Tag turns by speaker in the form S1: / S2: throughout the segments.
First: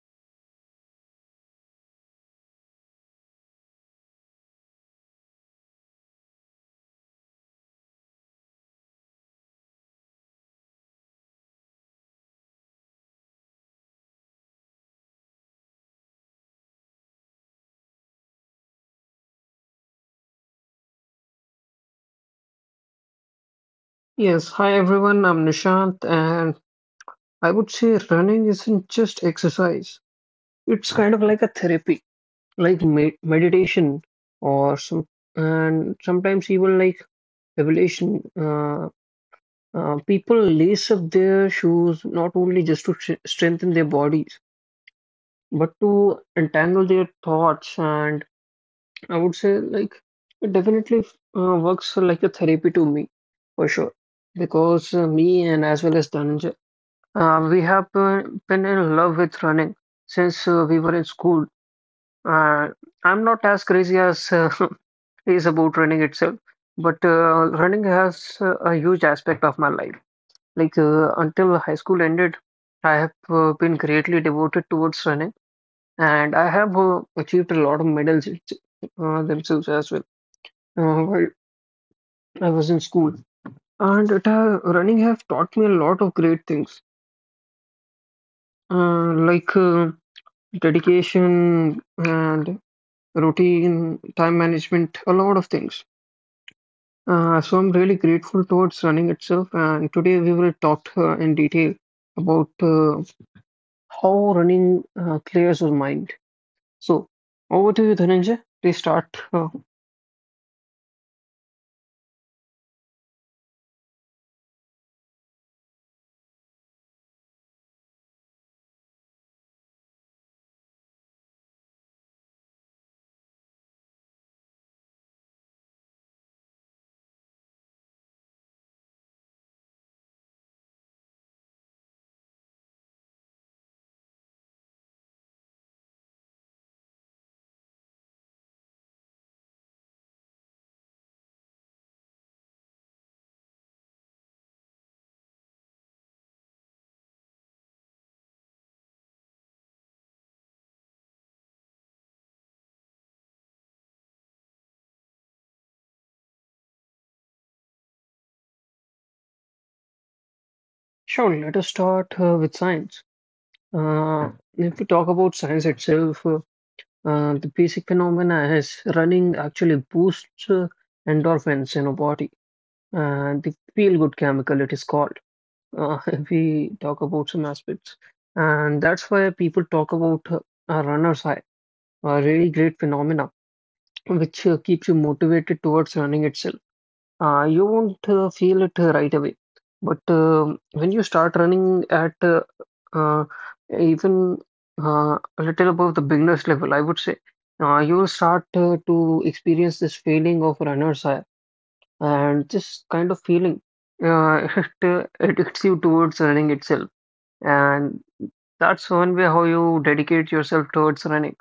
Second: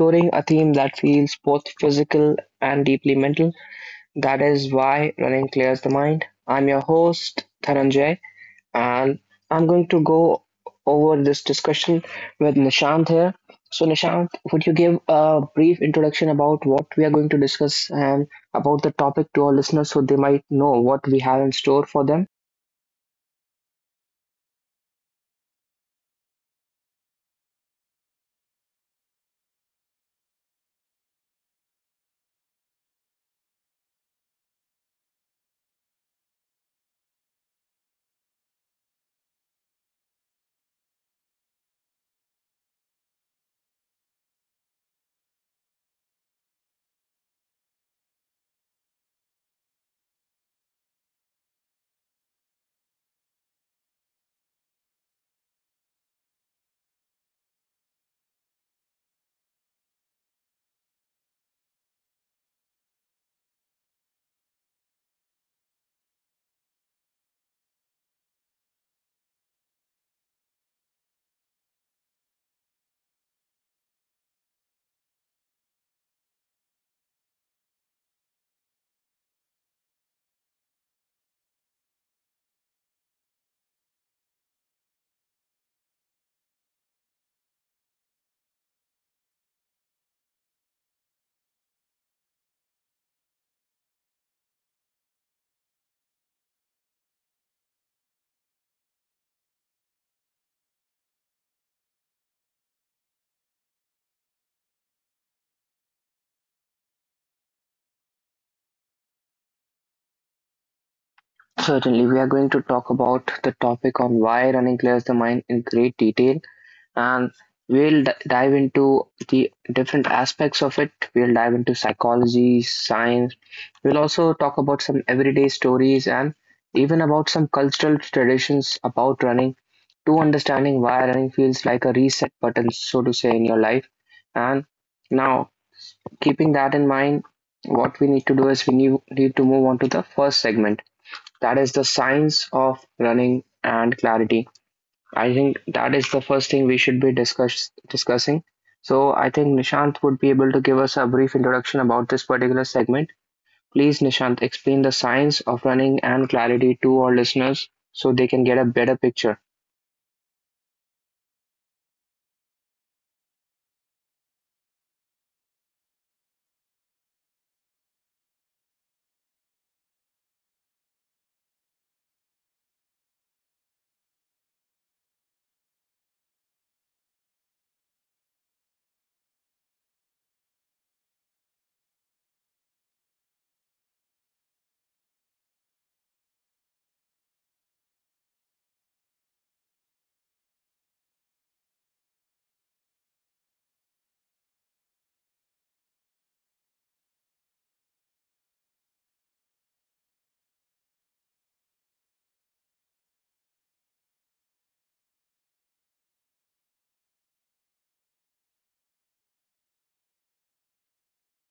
S1: exploring a theme that feels both physical and deeply mental. That is why running clears the mind. I'm your host, Dhananjay, and I'm going to go over this discussion with Nishant here. So, Nishant, would you give a brief introduction about what we are going to discuss and about the topic to our listeners so they might know what we have in store for them?
S2: Yes, hi everyone, I'm Nishant, and I would say running isn't just exercise. It's kind of like a therapy, like me meditation, or some, and sometimes even like evolution. People lace up their shoes not only just to strengthen their bodies, but to entangle their thoughts. And I would say, like, it definitely works like a therapy to me, for sure. Because me and as well as Dhananjay, we have been in love with running since we were in school. Uh, I'm not as crazy as is about running itself, but running has a huge aspect of my life. Like until high school ended, I have been greatly devoted towards running, and I have achieved a lot of medals themselves as well, while I was in school. And running have taught me a lot of great things, like, dedication and routine, time management, a lot of things. So I'm really grateful towards running itself. And today we will talk in detail about how running clears your mind. So over to you, Dhananjay. Please start. Uh,
S1: Certainly, we are going to talk about the topic on why running clears the mind in great detail, and we'll dive into the different aspects of it. We'll dive into psychology, science. We'll also talk about some everyday stories and even about some cultural traditions about running to understanding why running feels like a reset button, so to say, in your life. And now, keeping that in mind, what we need to do is we need to move on to the first segment that is the science of running and clarity. I think that is the first thing we should be discussing. So I think Nishant would be able to give us a brief introduction about this particular segment. Please, Nishant, explain the science of running and clarity to our listeners so they can get a better picture.
S2: sure, let us start with science. Uh, if we talk about science itself, the basic phenomena is running actually boosts endorphins in our body, and the feel good chemical it is called. If we talk about some aspects, and that's why people talk about a runner's high, a really great phenomena which keeps you motivated towards running itself. You won't feel it right away, but when you start running at, uh, even a little above the beginner's level, I would say you will start to experience this feeling of runner's high. And this kind of feeling, it hits you towards running itself. And that's one way how you dedicate yourself towards running.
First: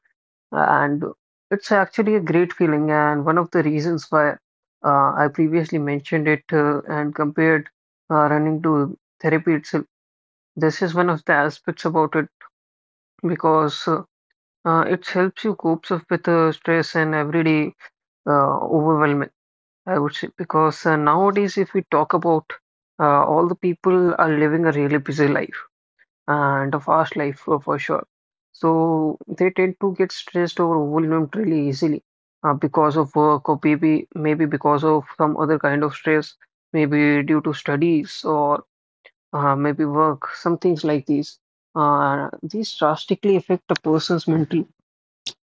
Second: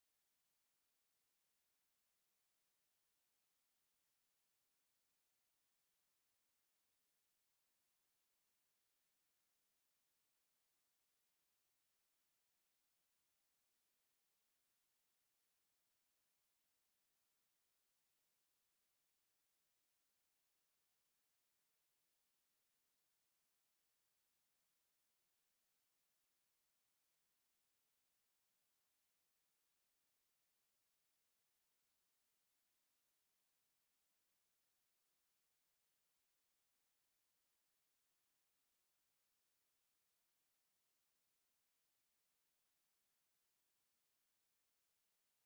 S2: And it's actually a great feeling, and one of the reasons why, I previously mentioned it, and compared running to therapy itself. This is one of the aspects about it, because it helps you cope up with stress and everyday overwhelm, I would say. Because nowadays, if we talk about, all the people are living a really busy life, and a fast life for sure. So they tend to get stressed or overwhelmed really easily, because of work, or maybe because of some other kind of stress, maybe due to studies, or maybe work, some things like these. These drastically affect a person's mental.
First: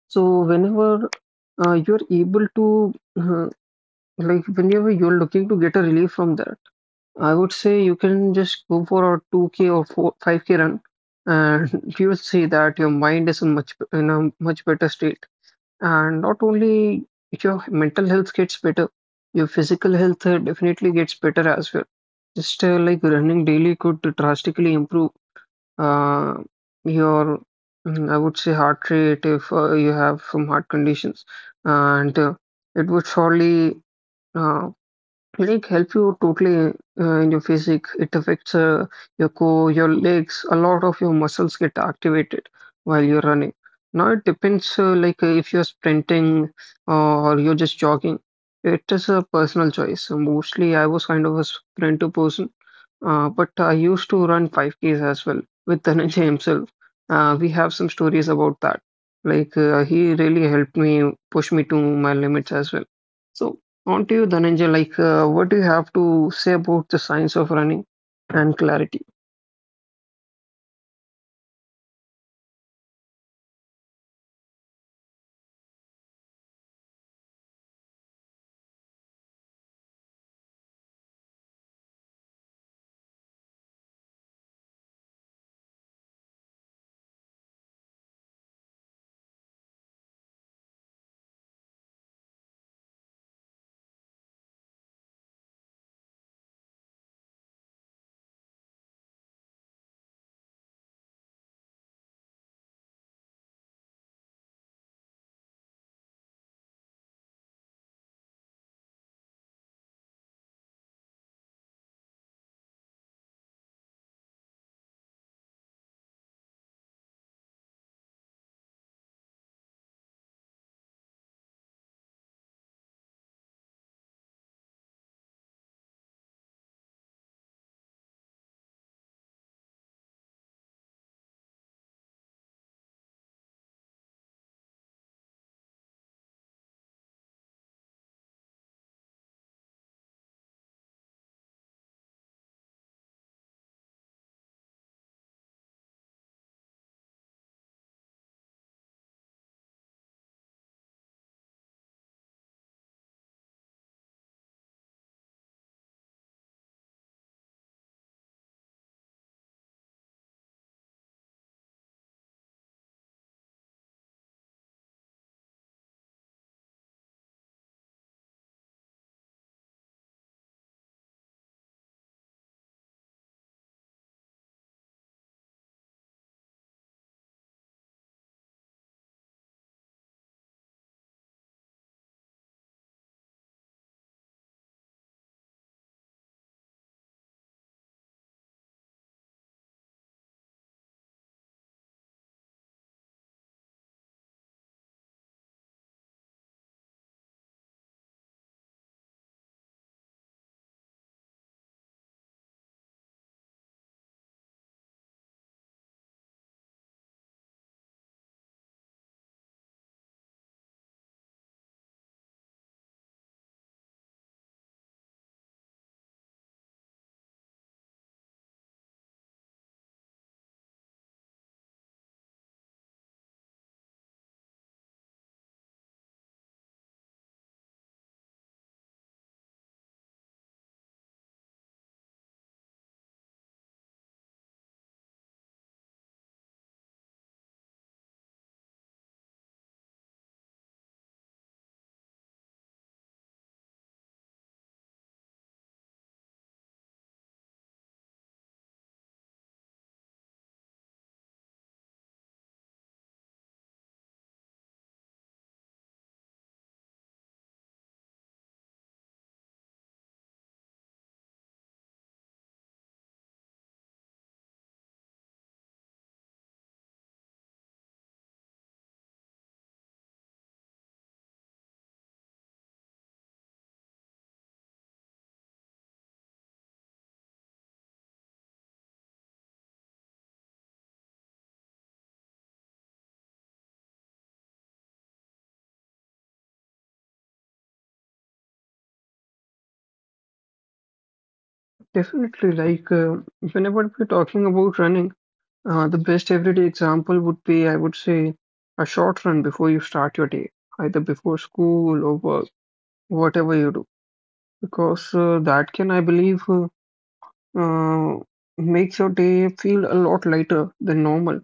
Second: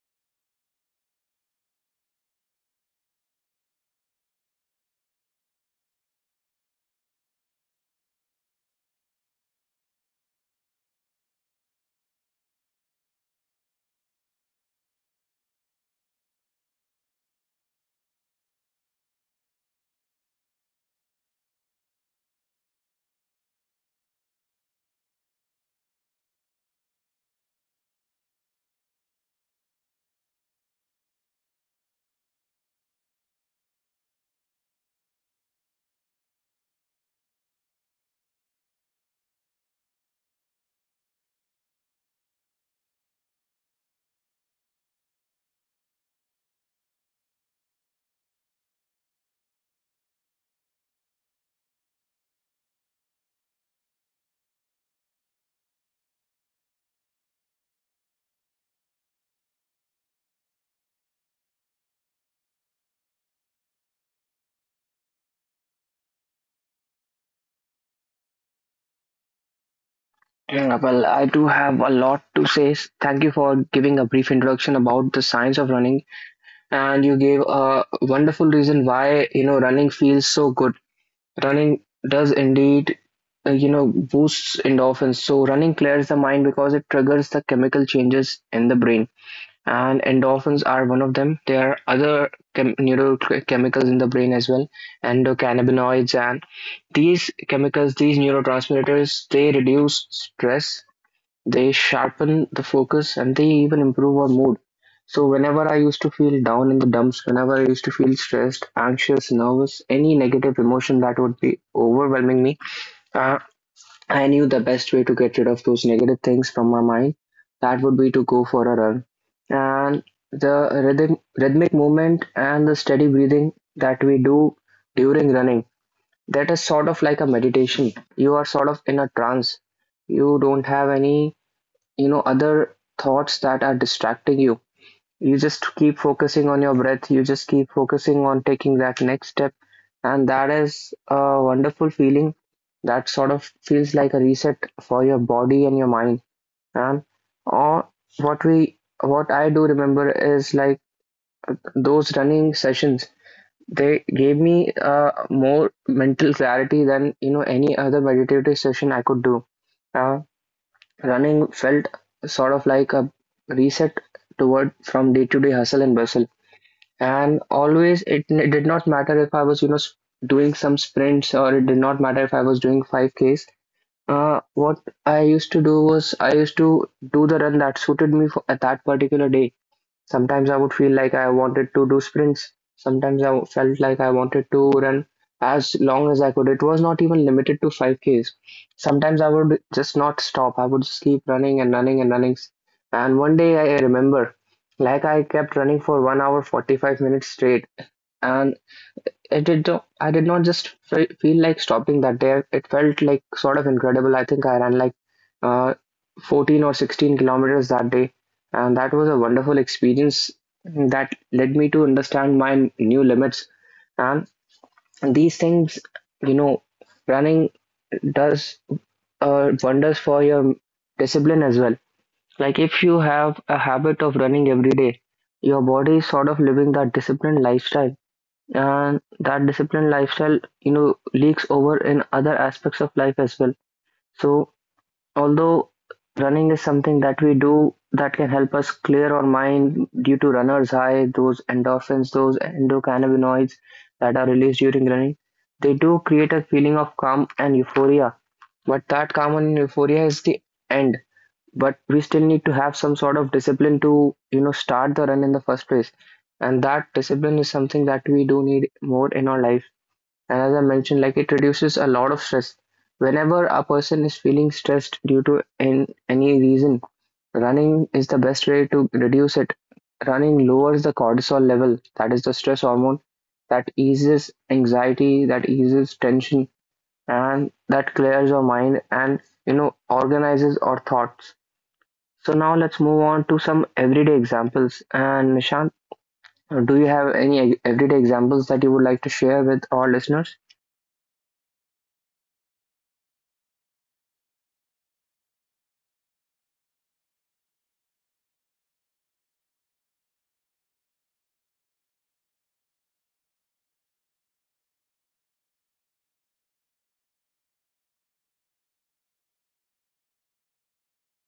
S2: So uh, you're able to uh, whenever you're looking to get a relief from that, I would say you can just go for a 2K or 4, 5K run, and you will see that your mind is in a much better state. And not only your mental health gets better, your physical health definitely gets better as well. Just like running daily could drastically improve uh, your, I would say, heart rate if you have some heart conditions, and it would surely uh, help you totally in your physique. It affects your core, your legs. A lot of your muscles get activated while you're running. Now it depends, like if you're sprinting or you're just jogging. It is a personal choice. So mostly, I was kind of a sprinter person, but I used to run 5Ks as well with Dhananjay himself. We have some stories about that. Like he really helped me push me to my limits as well. So on to you, Dhananjay. Like, what do you have to say about the science of running and clarity?
S1: Yeah, well, I do have a lot to say. Thank you for giving a brief introduction about the science of running, and you gave a wonderful reason why running feels so good. Running does indeed, boosts endorphins. So running clears the mind because it triggers the chemical changes in the brain, and endorphins are one of them. There are other neurochemicals in the brain as well, endocannabinoids, and these chemicals, these neurotransmitters, they reduce stress, they sharpen the focus, and they even improve our mood. So, whenever I used to feel down in the dumps, whenever I used to feel stressed, anxious, nervous, any negative emotion that would be overwhelming me, uh, I knew the best way to get rid of those negative things from my mind. That would be to go for a run. And the rhythmic movement and the steady breathing that we do during running, that is sort of like a meditation. You are sort of in a trance. You don't have any other thoughts that are distracting you. You just keep focusing on your breath, you just keep focusing on taking that next step, and that is a wonderful feeling that sort of feels like a reset for your body and your mind. And, or what we what I do remember is like those running sessions, they gave me more mental clarity than any other meditative session I could do. Uh, Running felt sort of like a reset toward from day-to-day hustle and bustle. And always it did not matter if I was, doing some sprints, or it did not matter if I was doing 5Ks. What I used to do was I used to do the run that suited me for, at that particular day. Sometimes I would feel like I wanted to do sprints. Sometimes I felt like I wanted to run as long as I could. It was not even limited to 5Ks. Sometimes I would just not stop. I would just keep running and running and running. And one day I remember, like I kept running for 1 hour 45 minutes straight. And it did not- I did not just feel like stopping that day. It felt like sort of incredible. I think I ran like uh, 14 or 16 kilometers that day, and that was a wonderful experience that led me to understand my new limits. And these things, you know, running does wonders for your discipline as well. Like if you have a habit of running every day, your body is sort of living that disciplined lifestyle, and that disciplined lifestyle leaks over in other aspects of life as well. So although running is something that we do that can help us clear our mind due to runner's high, those endorphins, those endocannabinoids that are released during running, they do create a feeling of calm and euphoria, but that calm and euphoria is the end, but we still need to have some sort of discipline to start the run in the first place. And that discipline is something that we do need more in our life. And as I mentioned, like it reduces a lot of stress. Whenever a person is feeling stressed due to any reason, running is the best way to reduce it. Running lowers the cortisol level, that is the stress hormone, that eases anxiety, that eases tension, and that clears your mind and organizes our thoughts. So now let's move on to some everyday examples. And Nishant, do you have any everyday examples that you would like to share with our listeners?
S2: Definitely, like, whenever we're talking about running, the best everyday example would be, I would say, a short run before you start your day, either before school or work, whatever you do, because that can, I believe, uh, make your day feel a lot lighter than normal.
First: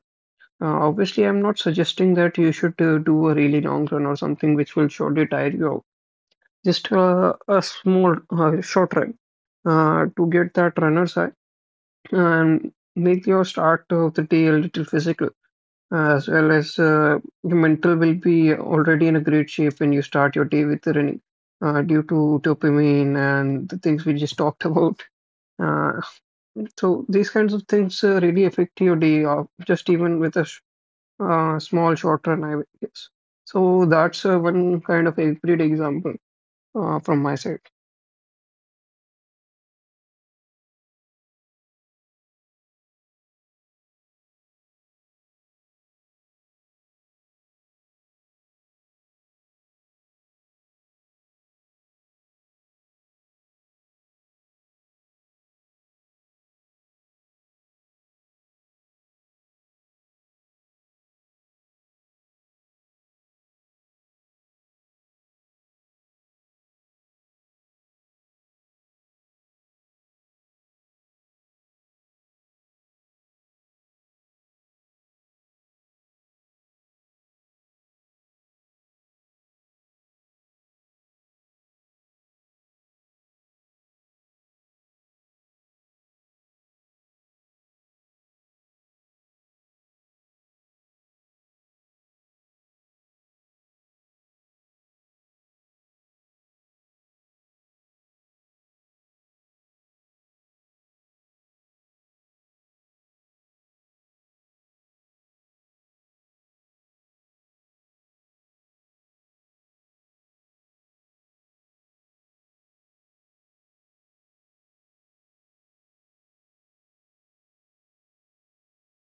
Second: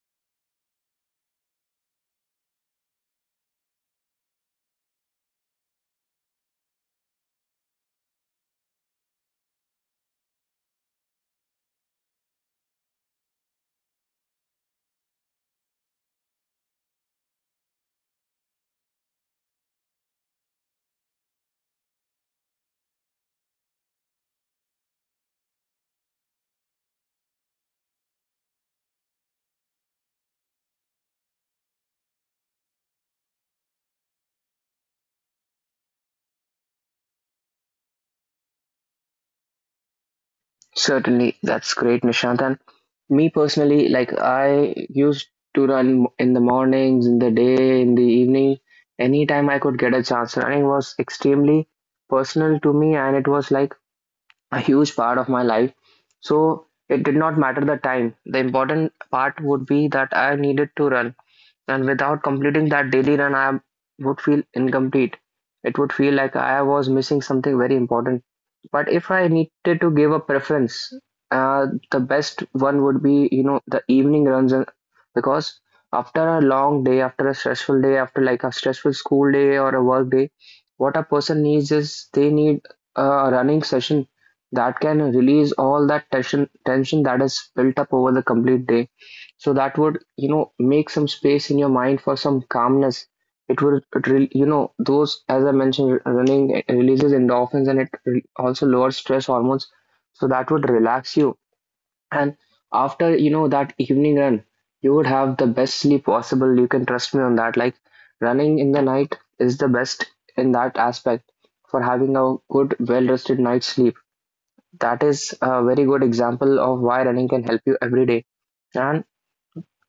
S2: Obviously, I'm not suggesting that you should do a really long run or something which will surely tire you out. Just a small short run to get that runner's high and make your start of the day a little physical, as well as, your mental will be already in a great shape when you start your day with the running, due to dopamine and the things we just talked about. Uh, so these kinds of things really affect your day of just even with a small short run, I guess. So that's one kind of a great example from my side.
S1: Certainly, that's great, Nishant. And me personally, like I used to run in the mornings, in the day, in the evening. Anytime I could get a chance, running was extremely personal to me, and it was like a huge part of my life. So it did not matter the time. The important part would be that I needed to run. And without completing that daily run, I would feel incomplete. It would feel like I was missing something very important. But if I needed to give a preference, the best one would be, the evening runs, because after a long day, after a stressful day, after like a stressful school day or a work day, what a person needs is they need a running session that can release all that tension that is built up over the complete day. So that would make some space in your mind for some calmness. It would, those, as I mentioned, running releases endorphins, and also lowers stress hormones. So that would relax you. And after that evening run, you would have the best sleep possible. You can trust me on that. Like running in the night is the best in that aspect for having a good, well rested night's sleep. That is a very good example of why running can help you every day, and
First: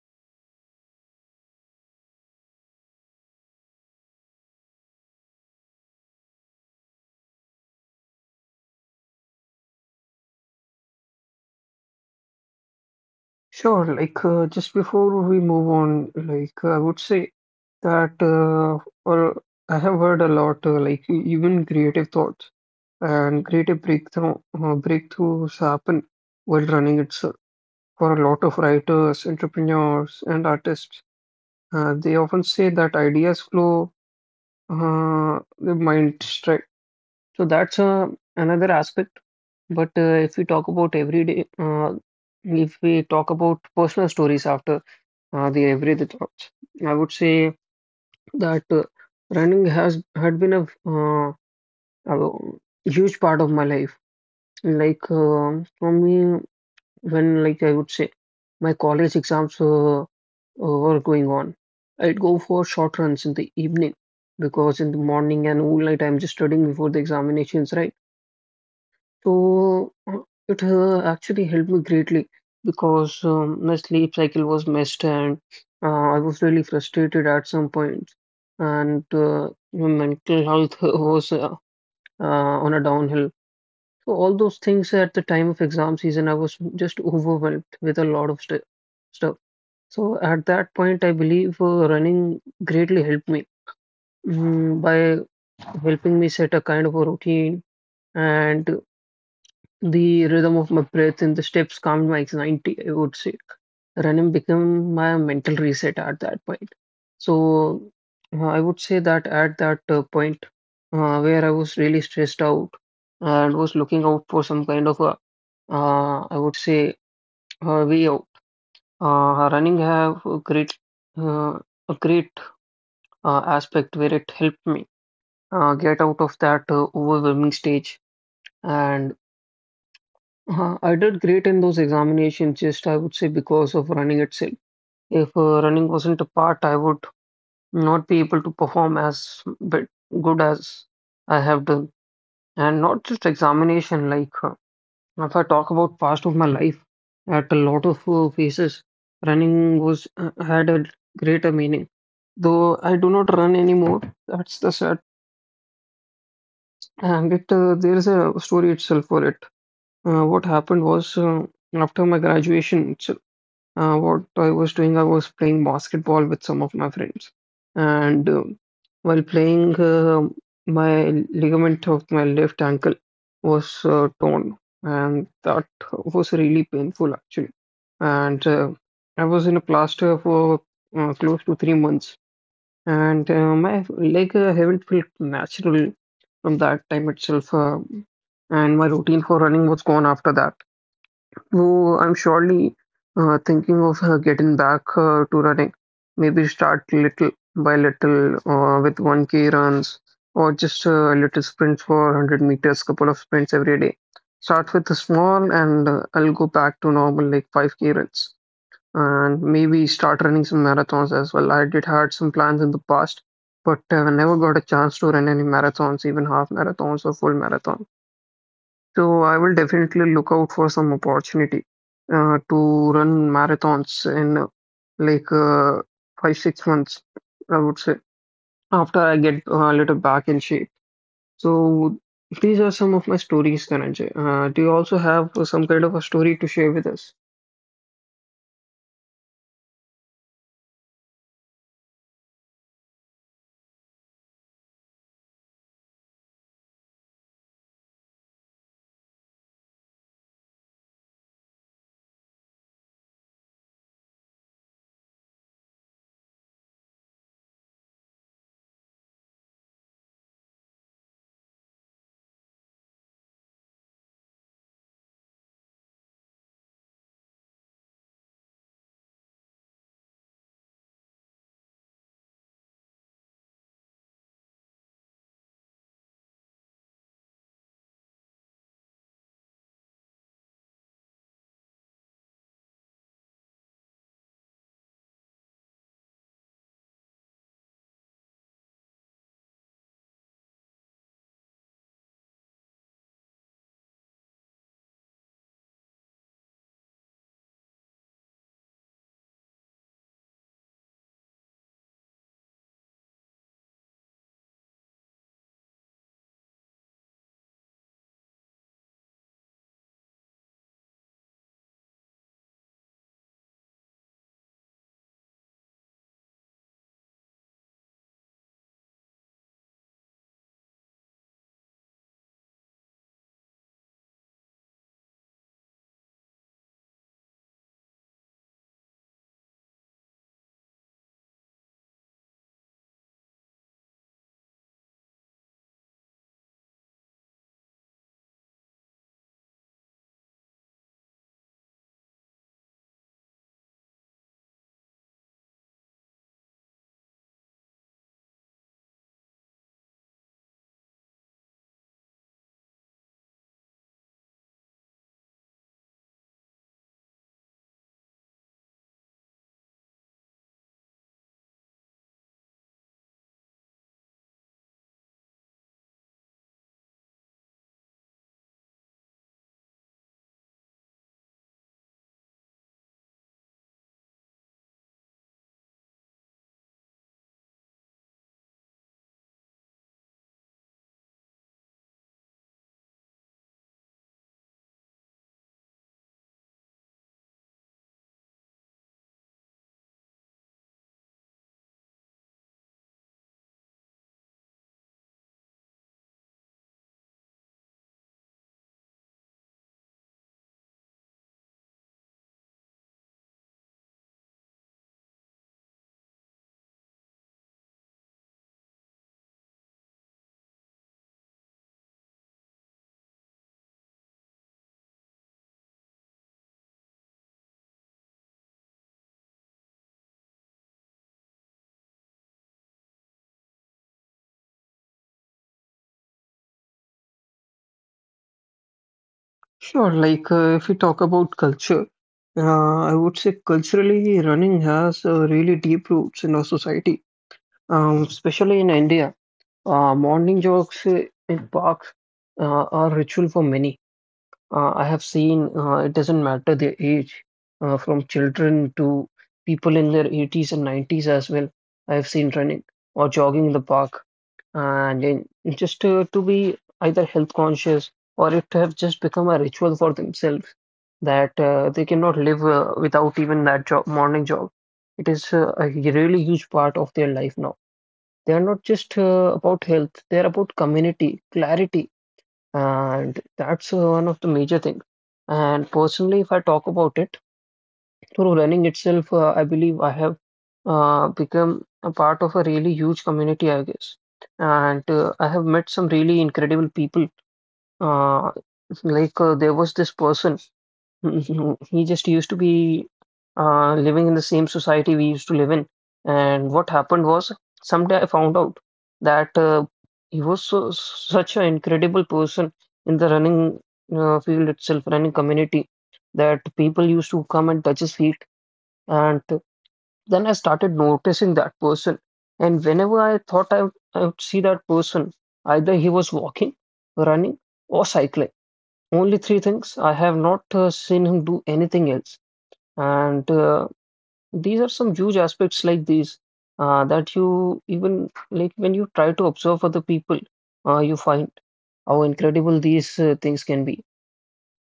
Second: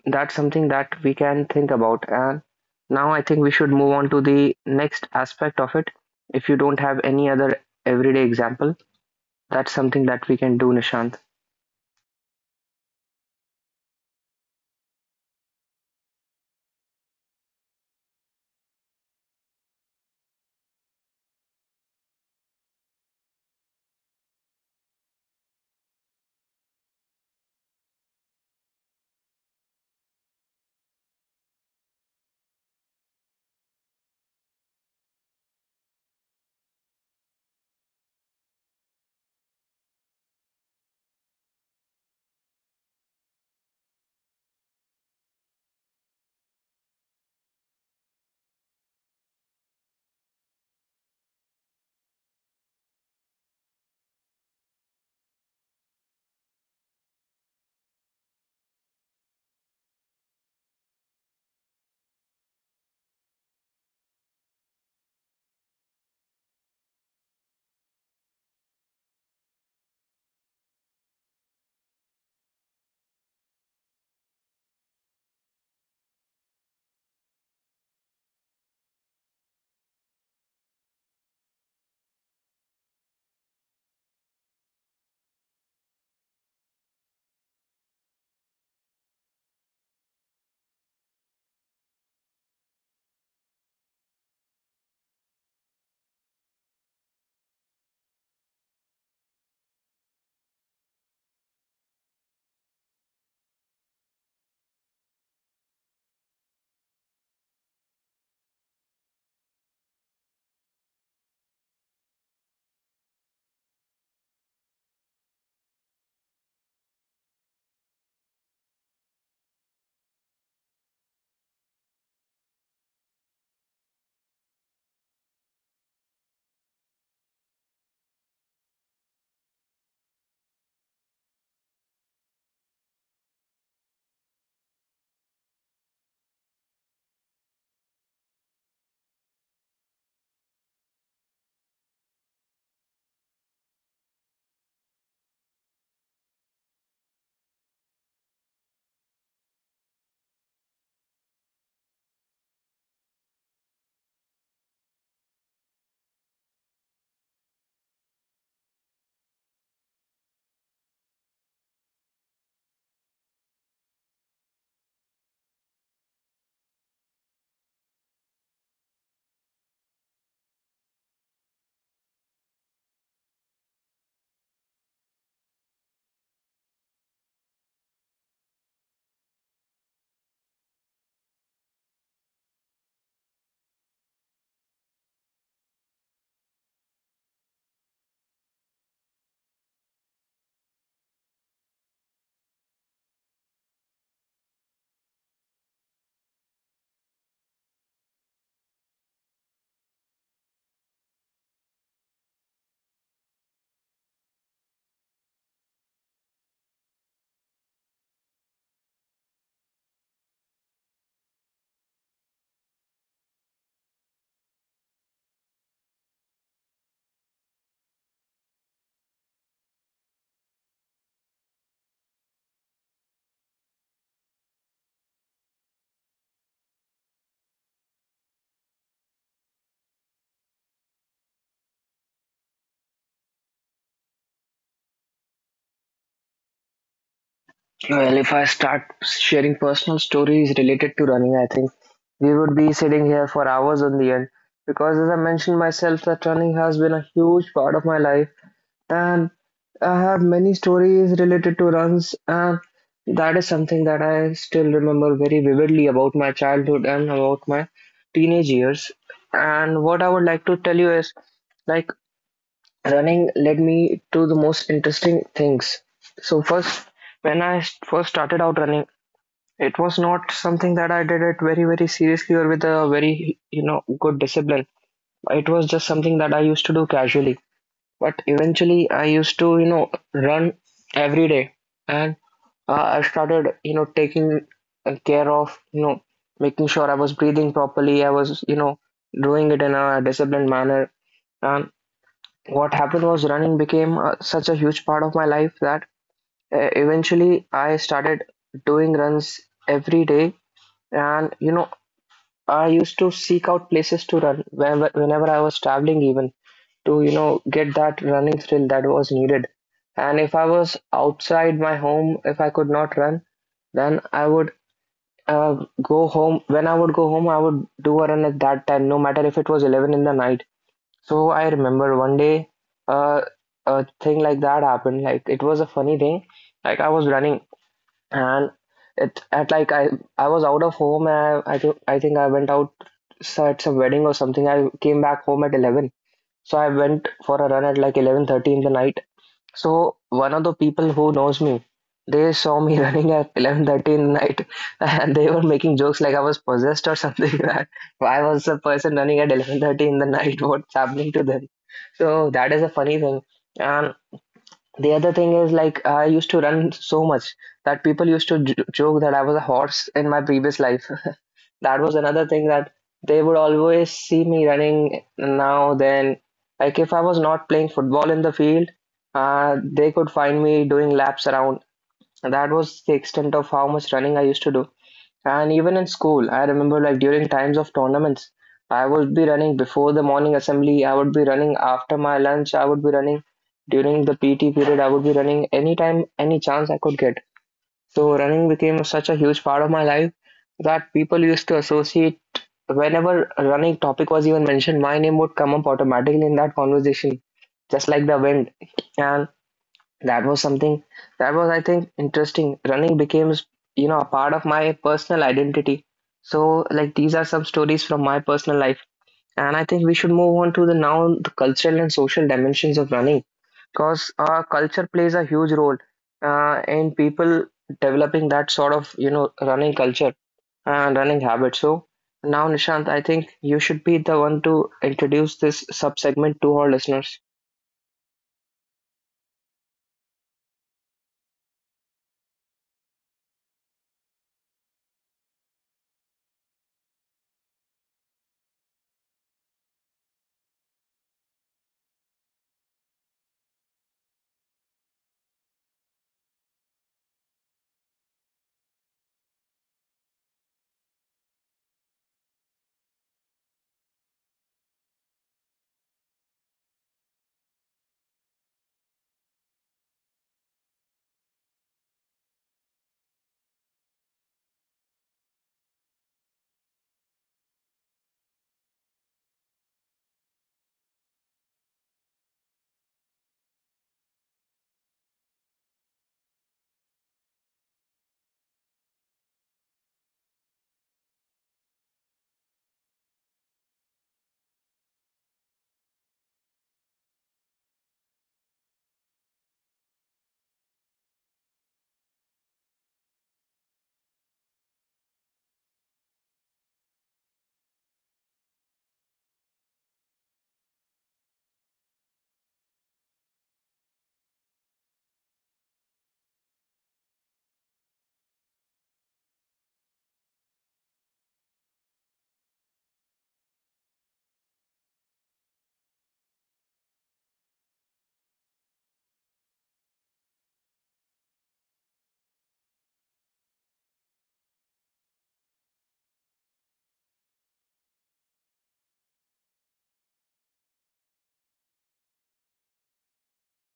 S1: that's something that we can think about. And now I think we should move on to the next aspect of it. If you don't have any other everyday example, that's something that we can do, Nishant.
S2: Sure, like just before we move on, like I would say that or I have heard a lot, like, even creative thoughts and creative breakthroughs happen while running itself. For a lot of writers, entrepreneurs, and artists, they often say that ideas flow, the mind strike. So that's another aspect. But if we talk about everyday, if we talk about personal stories after, the everyday thoughts. I would say that running has had been uh, a huge part of my life. Like for me, when, like, I would say my college exams were going on, I'd go for short runs in the evening, because in the morning and all night I'm just studying before the examinations, right? So it actually helped me greatly, because my sleep cycle was messed, and uh, I was really frustrated at some point, and my mental health was on a downhill. So all those things at the time of exam season, I was just overwhelmed with a lot of st stuff. So at that point, I believe running greatly helped me, by helping me set a kind of a routine, and the rhythm of my breath and the steps calmed my anxiety, I would say. Running became my mental reset at that point. So I would say that at that point, where I was really stressed out and was looking out for some kind of a, I would say, way out. Running have uh, a great aspect where it helped me get out of that overwhelming stage. And I did great in those examinations, just I would say because of running itself. If running wasn't a part, I would not be able to perform as bit good as I have done. And not just examination, like if I talk about past of my life, at a lot of phases, running was had a greater meaning. Though I do not run anymore, that's the sad. And it there is a story itself for it. What happened was, after my graduation, what I was doing, I was playing basketball with some of my friends. And while playing, my ligament of my left ankle was torn, and that was really painful actually. And I was in a plaster for close to 3 months, and my leg haven't felt natural from that time itself. And my routine for running was gone after that. Oh, I'm surely thinking of getting back to running. Maybe start little by little, with 1K runs, or just a little sprint for 100 meters, couple of sprints every day. Start with a small and I'll go back to normal, like 5K runs, and maybe start running some marathons as well. I did had some plans in the past, but never got a chance to run any marathons, even half marathons or full marathons. So I will definitely look out for some opportunity to run marathons in, like, 5, 6 months, I would say, after I get a little back in shape. So these are some of my stories, Dhananjay. Do you also have some kind of a story to share with us?
S1: Well, if I start sharing personal stories related to running, I think we would be sitting here for hours on the end because, as I mentioned myself, that running has been a huge part of my life. And I have many stories related to runs, and that is something that I still remember very vividly about my childhood and about my teenage years. And what I would like to tell you is like running led me to the most interesting things. So, first, when I first started out running, it was not something that I did it very, very seriously or with a very, good discipline. It was just something that I used to do casually, but eventually, I used to, run every day, and I started, taking care of, making sure I was breathing properly. I was, doing it in a disciplined manner. And what happened was running became such a huge part of my life that eventually I started doing runs every day. And, I used to seek out places to run whenever I was traveling, even to get that running skill that was needed. And if I was outside my home, if I could not run, then I would go home. When I would go home, I would do a run at that time, no matter if it was 11 in the night. So I remember one day, uh, a thing like that happened. Like it was a funny thing. Like I was running and it at like I was out of home. And I think I went out so at some wedding or something. I came back home at 11, so I went for a run at like 11:30 in the night. So one of the people who knows me, they saw me running at 11:30 in the night, and they were making jokes like I was possessed or something. That why was a person running at 11:30 in the night? What's happening to them? So that is a funny thing. And the other thing is like I used to run so much that people used to joke that I was a horse in my previous life. That was another thing, that they would always see me running now then, like if I was not playing football in the field, they could find me doing laps around. And that was the extent of how much running I used to do. And even in school, I remember like during times of tournaments, I would be running before the morning assembly, I would be running after my lunch, I would be running during the PT period, I would be running anytime, any chance I could get. So running became such a huge part of my life that people used to associate, whenever a running topic was even mentioned, my name would come up automatically in that conversation, just like the wind. And that was something that was, I think, interesting. Running became, a part of my personal identity. So, like, these are some stories from my personal life. And I think we should move on to the now the cultural and social dimensions of running, because culture plays a huge role in people developing that sort of, you know, running culture and running habit. So now, Nishant, I think you should be the one to introduce this sub segment to our listeners.
S2: Sure, like if we talk about culture, I would say culturally running has really deep roots in our society, especially in India. Morning walks in parks are ritual for many. I have seen, it doesn't matter their age, from children to people in their 80s and 90s as well. I have seen running or jogging in the park, and in, just to be either health conscious, or it have just become a ritual for themselves that they cannot live without even that jog, morning jog. It is a really huge part of their life now. They are not just about health, they are about community, clarity, and that's one of the major things. And personally, if I talk about it, through running itself, I believe I have become a part of a really huge community, I guess. And I have met some really incredible people. Uh, there was this person. Mhm. He just used to be living in the same society we used to live in. And what happened was, someday I found out that he was so, such an incredible person in the running field itself, running community, that people used to come and touch his feet. And then I started noticing that person. And whenever I thought I would see that person, either he was walking, running, or cycling. Only three things. I have not seen him do anything else. And these are some huge aspects like these that you even like when you try to observe other people, you find how incredible these things can be.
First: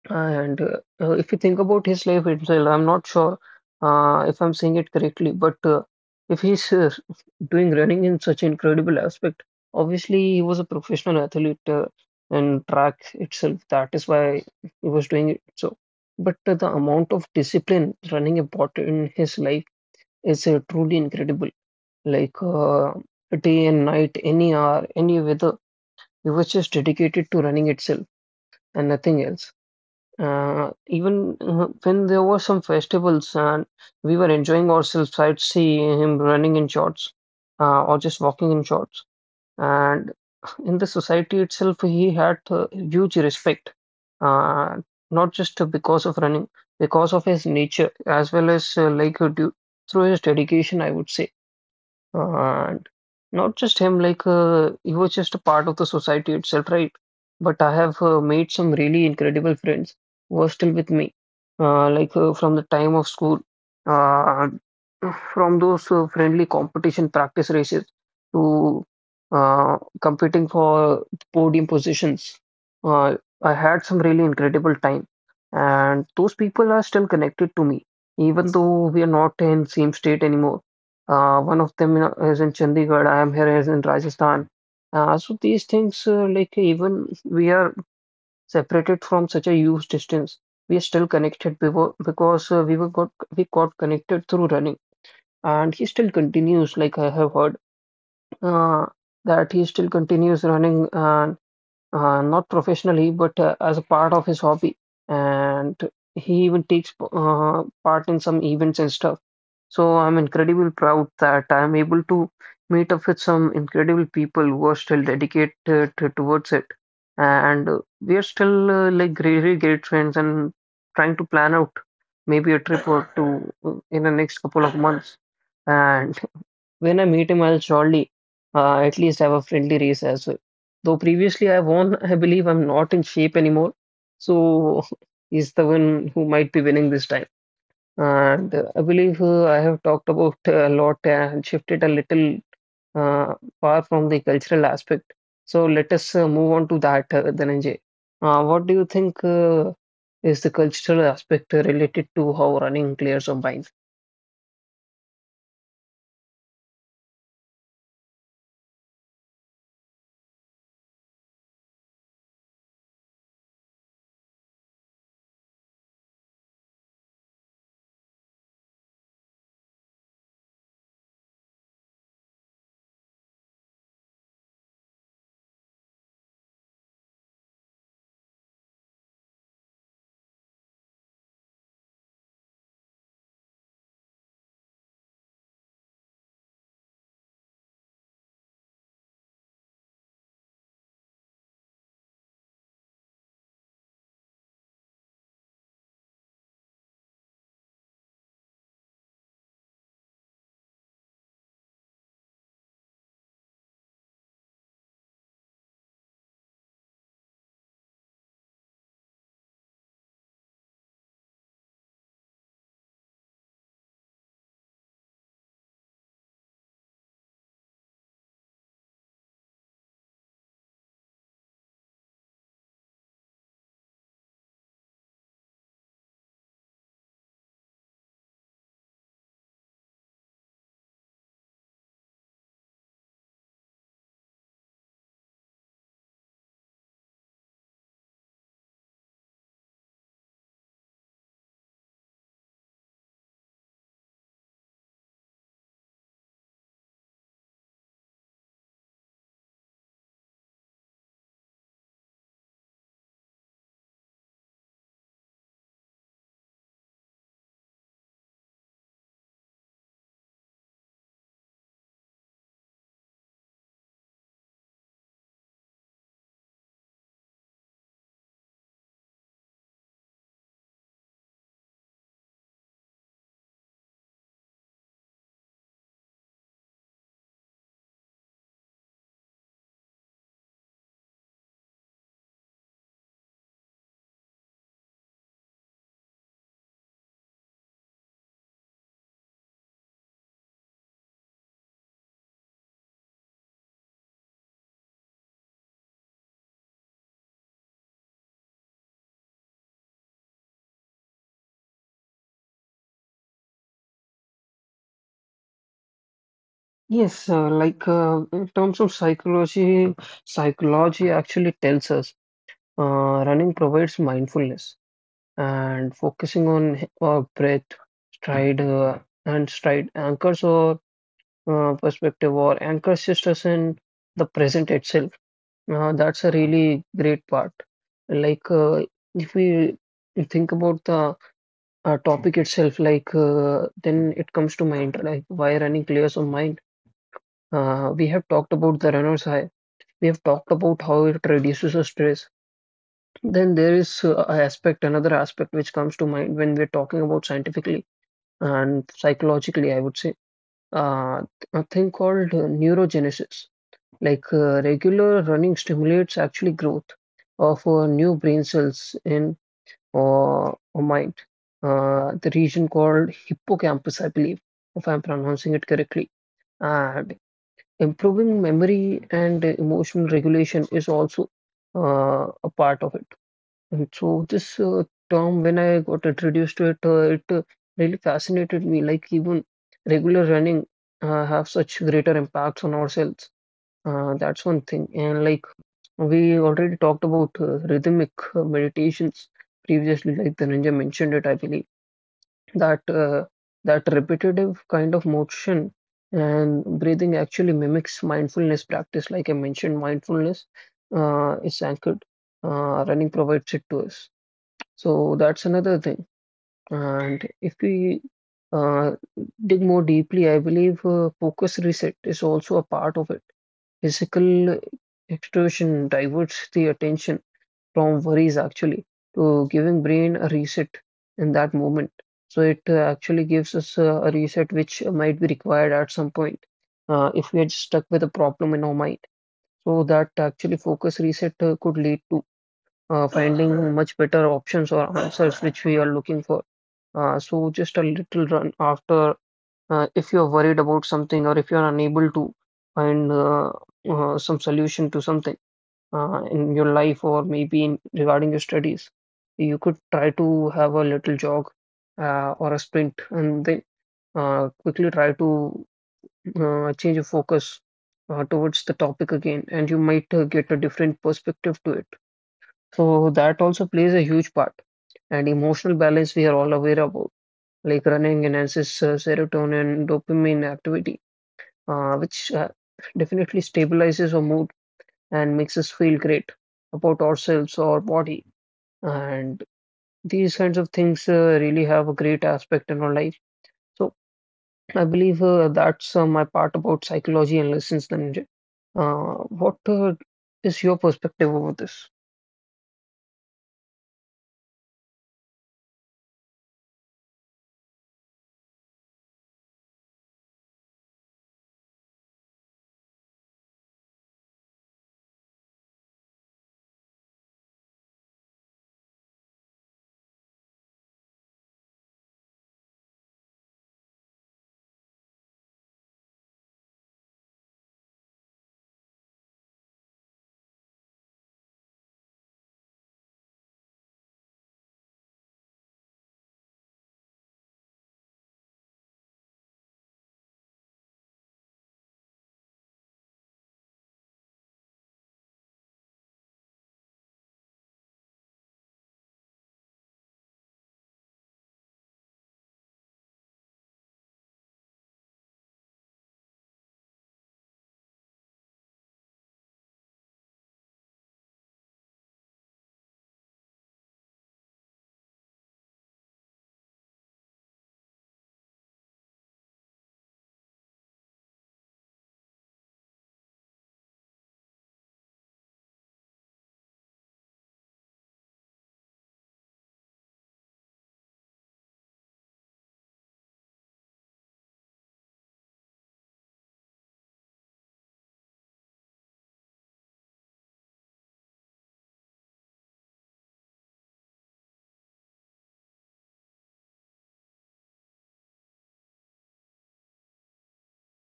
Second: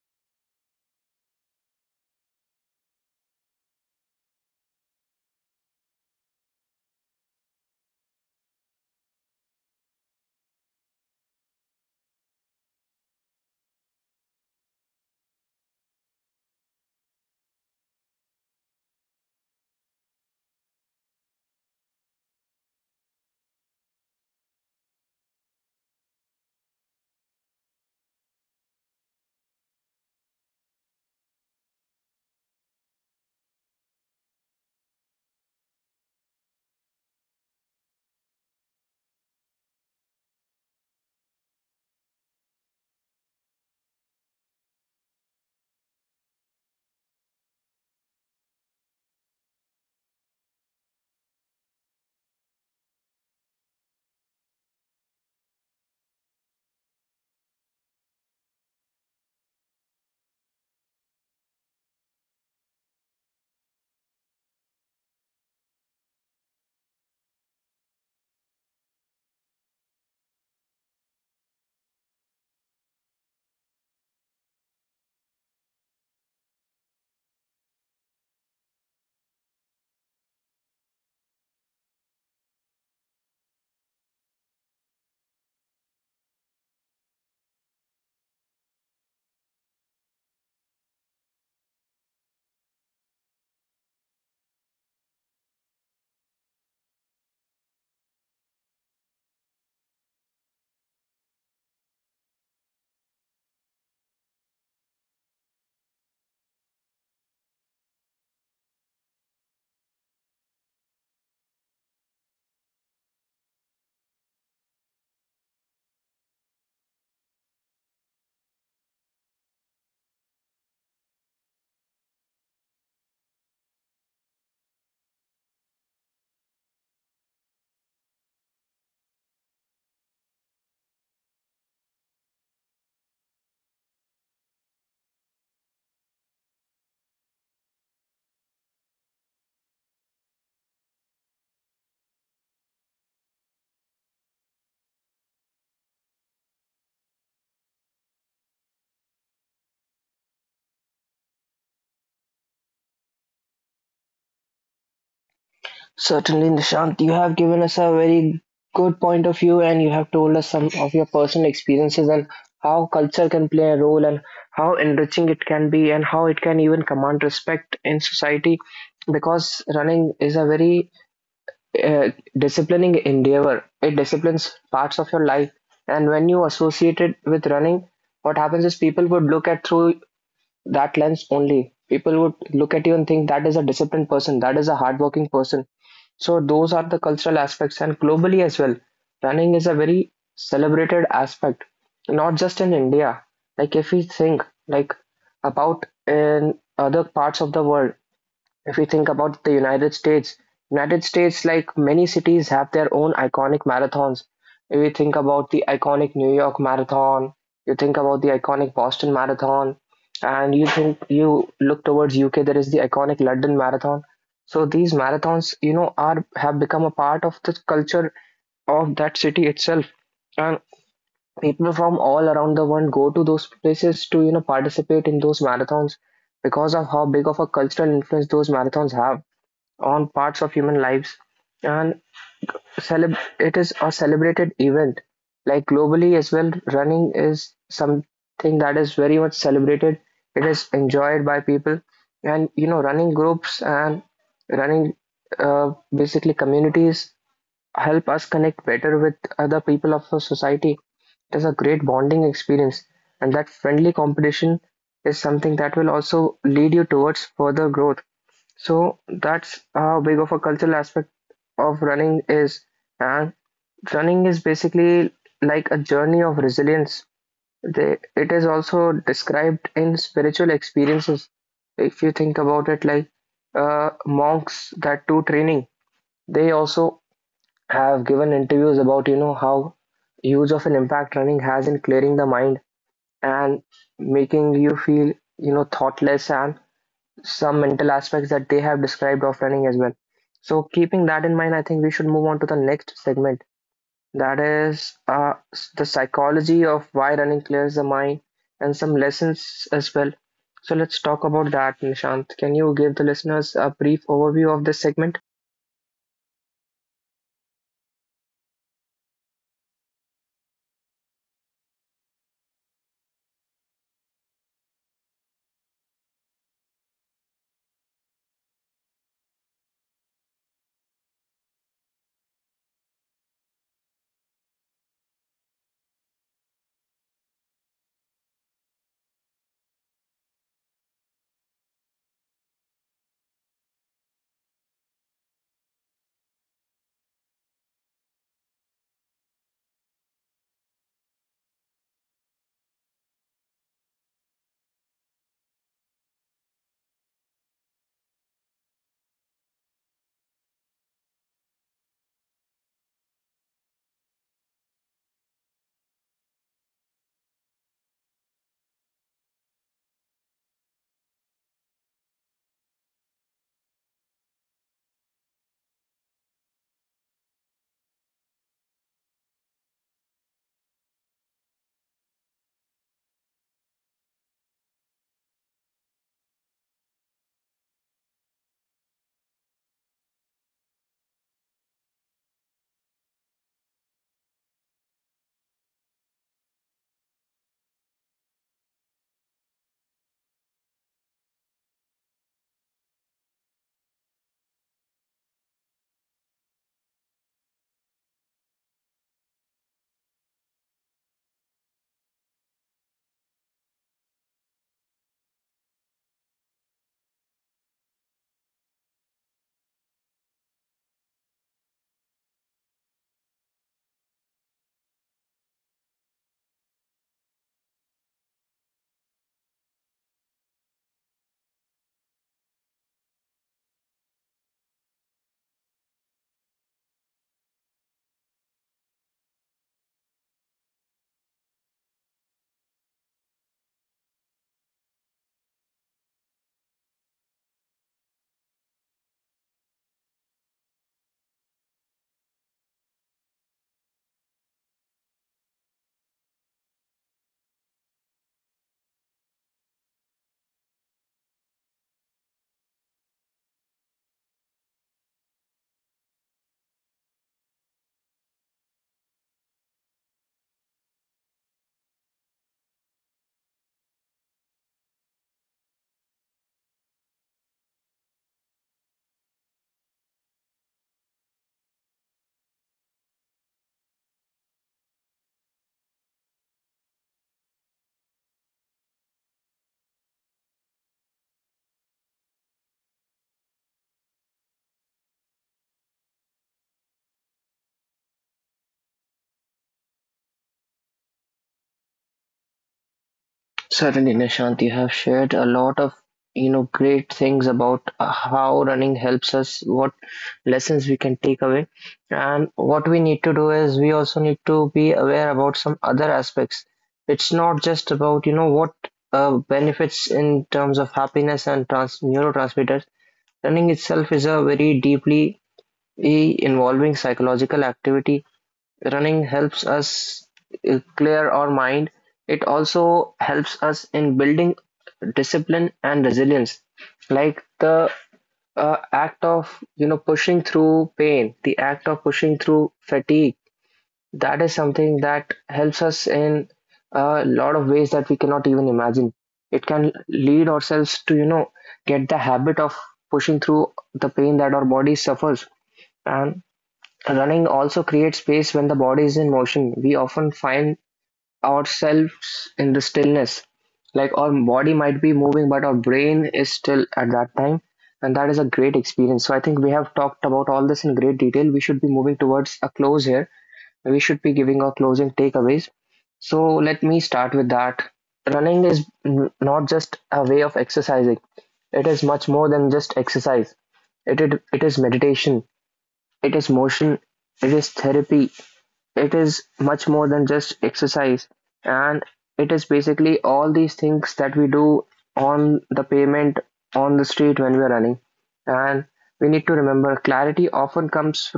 S2: And if you think about his life itself, I'm not sure if I'm saying it correctly, but if he's doing running in such incredible aspect, obviously he was a professional athlete in track itself. That is why he was doing it. So, but the amount of discipline running about in his life is truly incredible. Like day and night, any hour, any weather, he was just dedicated to running itself and nothing else. Even when there were some festivals and we were enjoying ourselves, I'd see him running in shorts or just walking in shorts. And in the society itself, he had huge respect, uh, not just because of running, because of his nature as well as through his dedication, I would say. And not just him, he was just a part of the society itself, right? But I have made some really incredible friends who are still with me, from the time of school, uh, from those friendly competition practice races to competing for podium positions. Uh, I had some really incredible time, and those people are still connected to me, even though we are not in same state anymore. One of them is in Chandigarh. I am here is in Rajasthan. So these things, like even we are separated from such a huge distance, we are still connected because we got connected through running, and he still continues. Like I have heard uh, that he still continues running, and not professionally, but as a part of his hobby, and he even takes part in some events and stuff. So I'm incredibly proud that I'm able to meet up with some incredible people who are still dedicated towards it. And we are still really really great friends and trying to plan out maybe a trip or two in the next couple of months. And when I meet him, I'll surely at least have a friendly race as well. Though previously I won, I believe I'm not in shape anymore. So he's the one who might be winning this time. And I believe I have talked about a lot and shifted a little uh, far from the cultural aspect. So let us move on to that, Dhananjay. What do you think is the cultural aspect related to how running players are mind?
S1: Certainly, Nishant, you have given us a very good point of view, and you have told us some of your personal experiences and how culture can play a role, and how enriching it can be, and how it can even command respect in society, because running is a very a disciplining endeavor. It disciplines parts of your life. And when you associate it with running, what happens is people would look at through that lens only. People would look at you and think that is a disciplined person, that is a hardworking person. So those are the cultural aspects. And globally as well, running is a very celebrated aspect, not just in India. Like if we think like about in other parts of the world, if we think about the United States, like many cities, have their own iconic marathons. If you think about the iconic New York Marathon, you think about the iconic Boston Marathon, and you think you look towards UK, there is the iconic London Marathon. So these marathons, you know, are have become a part of the culture of that city itself, and people from all around the world go to those places to, you know, participate in those marathons, because of how big of a cultural influence those marathons have on parts of human lives. And it is a celebrated event. Like globally as well, running is something that is very much celebrated, it is enjoyed by people. And, you know, running groups and running basically communities help us connect better with other people of our society. It is a great bonding experience, and that friendly competition is something that will also lead you towards further growth. So that's how big of a cultural aspect of running is. And running is basically like a journey of resilience. They, it is also described in spiritual experiences. If you think about it, like monks that do training, they also have given interviews about, you know, how huge of an impact running has in clearing the mind and making you feel, you know, thoughtless, and some mental aspects that they have described of running as well. So, keeping that in mind, I think we should move on to the next segment, that is the psychology of why running clears the mind and some lessons as well. So, let's talk about that, Nishant. Can you give the listeners a brief overview of this segment?
S2: Yes, in terms of psychology, psychology actually tells us uh, running provides mindfulness and focusing on our breath, stride, and stride anchors or perspective or anchors us in the present itself. That's a really great part. Like, uh, if we think about the topic itself, then it comes to mind, like, why running clears our mind. We have talked about the runner's high. We have talked about how it reduces the stress. Then there is a aspect, another aspect which comes to mind when we're talking about scientifically and psychologically, I would say, uh, a thing called neurogenesis. Like regular running stimulates actually growth of new brain cells in or mind, the region called hippocampus, I believe, if I'm pronouncing it correctly. And improving memory and emotional regulation is also a part of it. And so this term, when I got introduced to it, really fascinated me. Like even regular running have such greater impacts on ourselves. That's one thing. And like we already talked about rhythmic meditations previously, like Dhananjay mentioned it, I believe. That uh, that repetitive kind of motion and breathing actually mimics mindfulness practice. Like I mentioned, mindfulness is anchored. Running provides it to us. So that's another thing. And if we uh, dig more deeply, I believe focus reset is also a part of it. Physical exertion diverts the attention from worries actually to giving brain a reset in that moment. So it actually gives us a reset which might be required at some point if we are stuck with a problem in our mind. So that actually focus reset could lead to finding much better options or answers which we are looking for. So just a little run after if you're worried about something or if you're unable to find some solution to something in your life or maybe in regarding your studies, you could try to have a little jog or a sprint and then quickly try to change your focus towards the topic again, and you might get a different perspective to it. So that also plays a huge part. And emotional balance we are all aware about, like running enhances serotonin and dopamine activity, which definitely stabilizes our mood and makes us feel great about ourselves or our body. And these kinds of things really have a great aspect in our life. So I believe that's my part about psychology and lessons, Dhananjay. What is your perspective over this?
S1: Certainly, Nishant, you have shared a lot of, you know, great things about how running helps us, what lessons we can take away, and what we need to do is we also need to be aware about some other aspects. It's not just about, you know, what benefits in terms of happiness and neurotransmitters. Running itself is a very deeply involving psychological activity. Running helps us clear our mind. It also helps us in building discipline and resilience. Like the act of, you know, pushing through pain, the act of pushing through fatigue. That is something that helps us in a lot of ways that we cannot even imagine. It can lead ourselves to, you know, get the habit of pushing through the pain that our body suffers. And running also creates space when the body is in motion. We often find ourselves in the stillness, like our body might be moving, but our brain is still at that time, and that is a great experience. So I think we have talked about all this in great detail. We should be moving towards a close here. We should be giving our closing takeaways. So let me start with that. Running is not just a way of exercising; it is much more than just exercise. It is meditation. It is motion, it is therapy, it is much more than just exercise, and it is basically all these things that we do on the pavement, on the street when we are running. And we need to remember clarity often comes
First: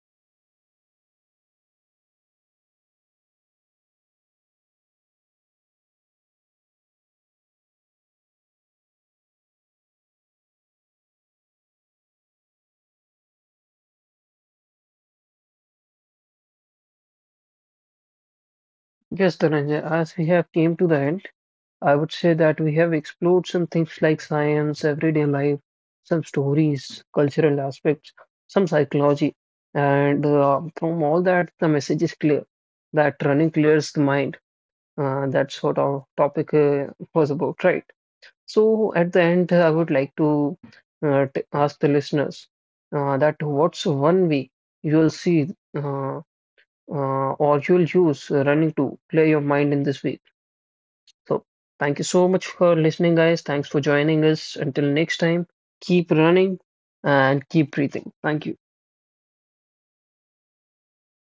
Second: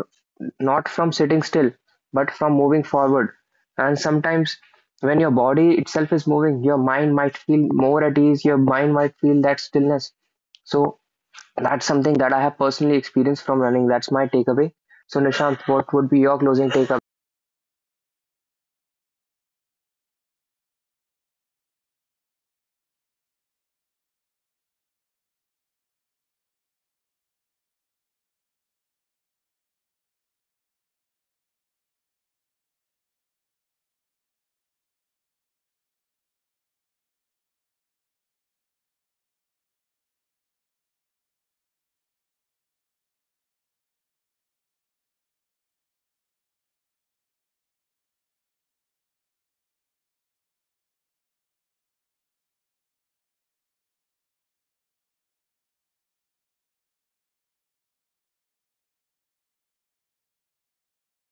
S1: not from sitting still, but from moving forward. And sometimes when your body itself is moving, your mind might feel more at ease, your mind might feel that stillness. So that's something that I have personally experienced from running. That's my takeaway. So, Nishant, what would be your closing takeaway?
S2: Yes, Dhananjay, as we have came to the end, I would say that we have explored some things like science, everyday life, some stories, cultural aspects, some psychology. And from all that, the message is clear that running clears the mind. That's what our topic was about, right? So at the end, I would like to t ask the listeners that what's one way you'll see uh, or you'll use running to clear your mind in this week? So, thank you so much for listening, guys. Thanks for joining us. Until next time, keep running and keep breathing. Thank you.